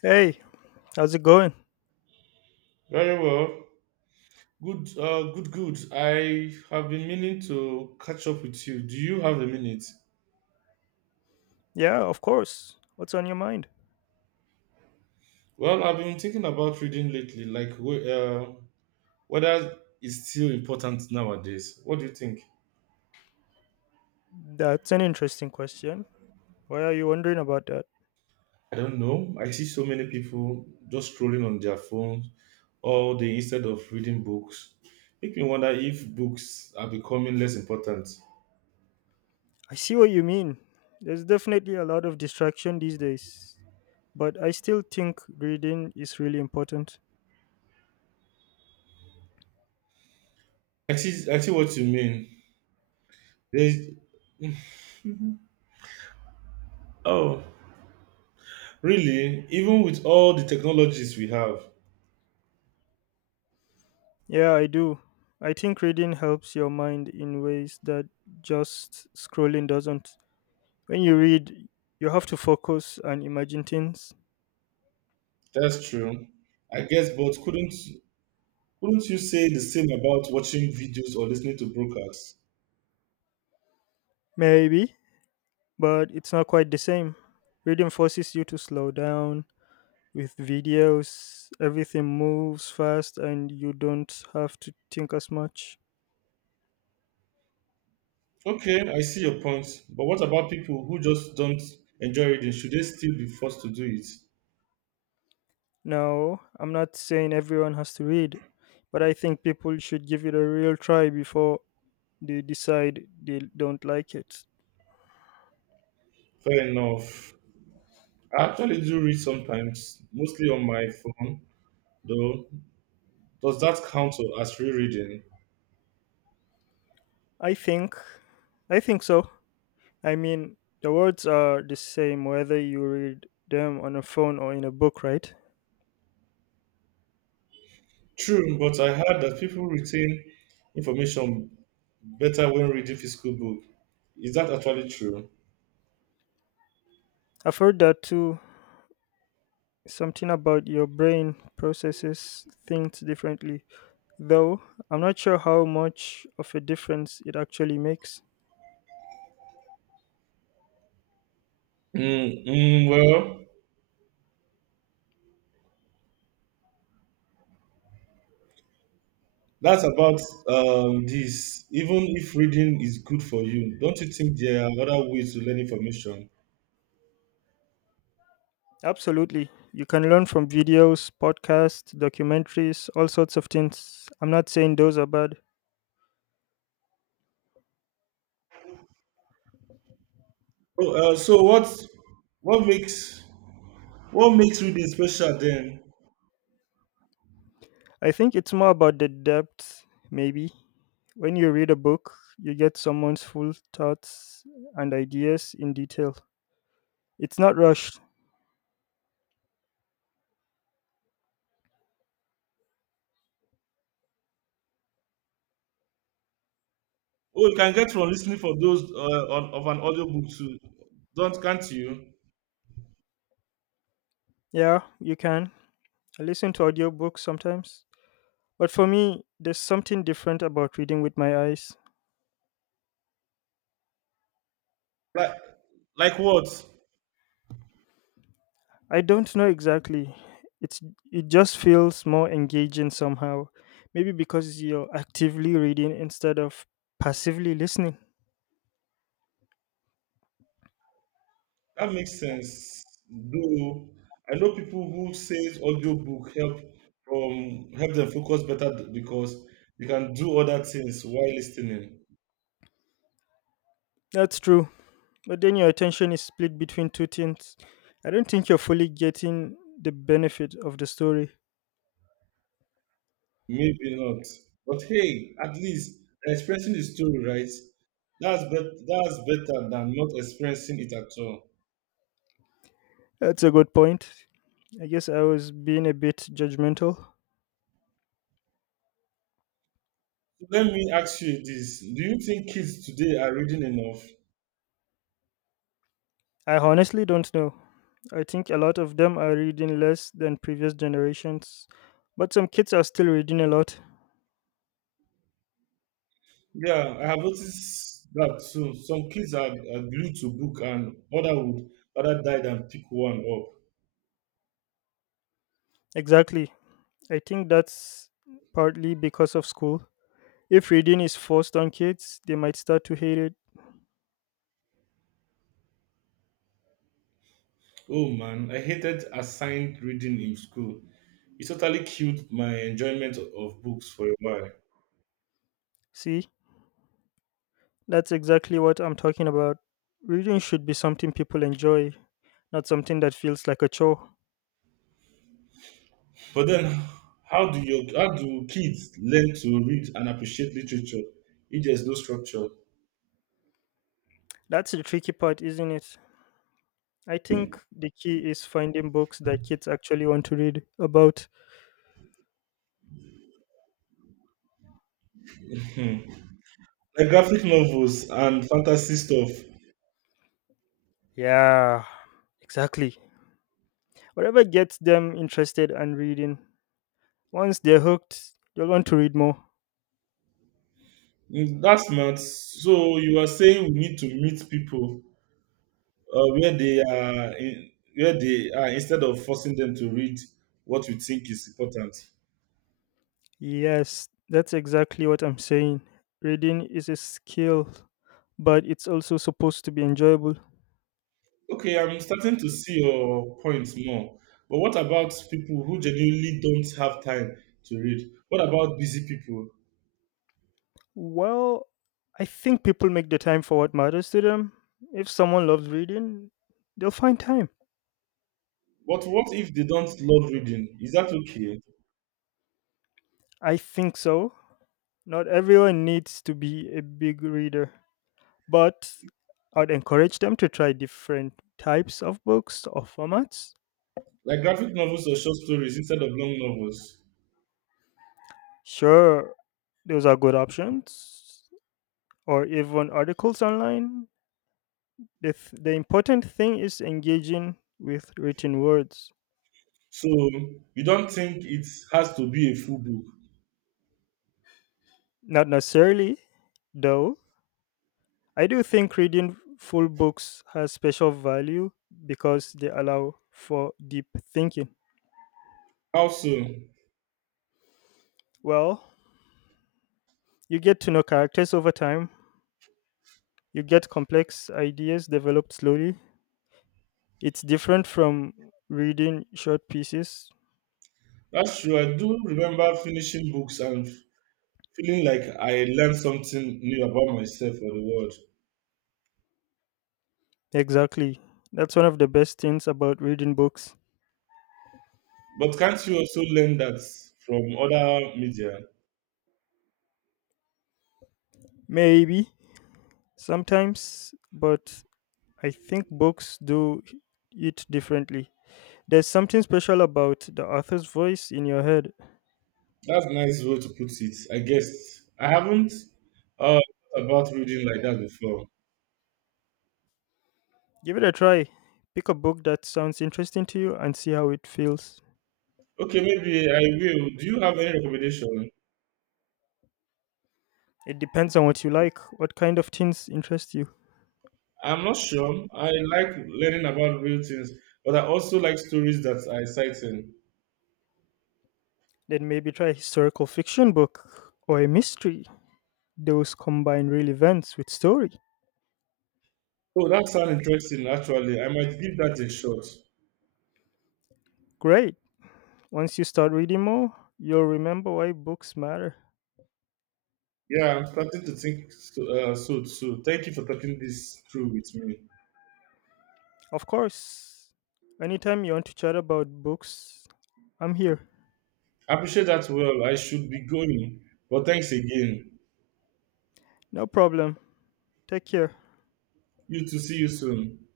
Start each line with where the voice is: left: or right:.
left: Hey, how's it going?
right: Very well. Good, good. I have been meaning to catch up with you. Do you have a minute?
left: Yeah, of course. What's on your mind?
right: Well, I've been thinking about reading lately, like whether it's still important nowadays. What do you think?
left: That's an interesting question. Why are you wondering about that?
right: I don't know. I see so many people just scrolling on their phones all day instead of reading books. Make me wonder if books are becoming less important.
left: I see what you mean. There's definitely a lot of distraction these days, but I still think reading is really important.
right: I see what you mean. There's, oh, Really? Even with all the technologies we have.
left: Yeah, I do. I think reading helps your mind in ways that just scrolling doesn't. When you read, you have to focus and imagine things.
right: That's true. I guess, but couldn't you say the same about watching videos or listening to broadcasts?
left: Maybe, but it's not quite the same. Reading forces you to slow down. With videos everything moves fast and you don't have to think as much.
right: Okay, I see your point. But what about people who just don't enjoy reading? Should they still be forced to do it?
left: Now I'm not saying everyone has to read, but I think people should give it a real try before they decide they don't like it.
right: Fair enough. I actually do read sometimes, mostly on my phone, though. Does that count as rereading?
left: I think i think so. I mean, the words are the same whether you read them on a phone or in a book, right?
right: True, but I heard that people retain information better when reading physical book. Is that actually true?
left: I've heard that too, something about your brain processes things differently, though I'm not sure how much of a difference it actually makes.
right: Well, that's about this. Even if reading is good for you, don't you think there are other ways to learn information?
left: Absolutely. You can learn from videos, podcasts, documentaries, all sorts of things. I'm not saying those are bad.
right: So what makes reading special then?
left: I think it's more about the depth, maybe. When you read a book, you get someone's full thoughts and ideas in detail. It's not rushed.
right: Oh, you can get from listening for those on, of an audiobook too. Don't can't you?
left: Yeah, you can. I listen to audiobooks sometimes. But for me, there's something different about reading with my eyes.
right: Like like what?
left: I don't know exactly. It's it just feels more engaging somehow. Maybe because you're actively reading instead of passively listening.
right: That makes sense. Though I know people who says audiobook help from help them focus better because you can do other things while listening.
left: That's true. But then your attention is split between two things. I don't think you're fully getting the benefit of the story.
right: Maybe not. But hey, at least expressing the story, right? That's better than not expressing it at all.
left: That's a good point. I guess I was being a bit judgmental.
right: So let me ask you this. Do you think kids today are reading enough?
left: I honestly don't know. I think a lot of them are reading less than previous generations, but some kids are still reading a lot.
right: Yeah, I have noticed that too. Some kids are glued to book and other would rather die than pick one up.
left: Exactly. I think that's partly because of school. If reading is forced on kids, they might start to hate it.
right: Oh man, I hated assigned reading in school. It totally killed my enjoyment of books for a while.
left: See, that's exactly what I'm talking about. Reading should be something people enjoy, not something that feels like a chore.
right: But then, how do kids learn to read and appreciate literature if there's no structure?
left: That's the tricky part, isn't it? I think the key is finding books that kids actually want to read about.
right: Like graphic novels and fantasy stuff.
left: Yeah, exactly. Whatever gets them interested and reading. Once they're hooked, they'll want to read more.
right: That's not so. You are saying we need to meet people where they are, instead of forcing them to read what we think is important.
left: Yes, that's exactly what I'm saying. Reading is a skill, but it's also supposed to be enjoyable.
right: Okay, I'm starting to see your points more. But what about people who genuinely don't have time to read? What about busy people?
left: Well, I think people make the time for what matters to them. If someone loves reading, they'll find time.
right: But what if they don't love reading? Is that okay?
left: I think so. Not everyone needs to be a big reader, but I'd encourage them to try different types of books or formats.
right: Like graphic novels or short stories instead of long novels.
left: Sure, those are good options, or even articles online. The important thing is engaging with written words.
right: So you don't think it has to be a full book.
left: Not necessarily, though. I do think reading full books has special value because they allow for deep thinking.
right: How so?
left: Well, you get to know characters over time, you get complex ideas developed slowly. It's different from reading short pieces.
right: That's true. I do remember finishing books and feeling like I learned something new about myself or the world.
left: Exactly. That's one of the best things about reading books.
right: But can't you also learn that from other media?
left: Maybe sometimes, but I think books do it differently. There's something special about the author's voice in your head.
right: That's a nice way to put it, I guess. I haven't uh, thought about reading like that before.
left: Give it a try. Pick a book that sounds interesting to you and see how it feels.
right: Okay, maybe I will. Do you have any recommendation?
left: It depends on what you like, what kind of things interest you.
right: I'm not sure. I like learning about real things, but I also like stories that are exciting.
left: Then maybe try a historical fiction book or a mystery. Those combine real events with story.
right: Oh, that sounds interesting, actually. I might give that a shot.
left: Great. Once you start reading more, you'll remember why books matter.
right: Yeah, I'm starting to think so too. Thank you for talking this through with me.
left: Of course, anytime you want to chat about books, I'm here.
right: I appreciate that well. I should be going, but thanks again.
left: No problem. Take care.
right: You too. See you soon.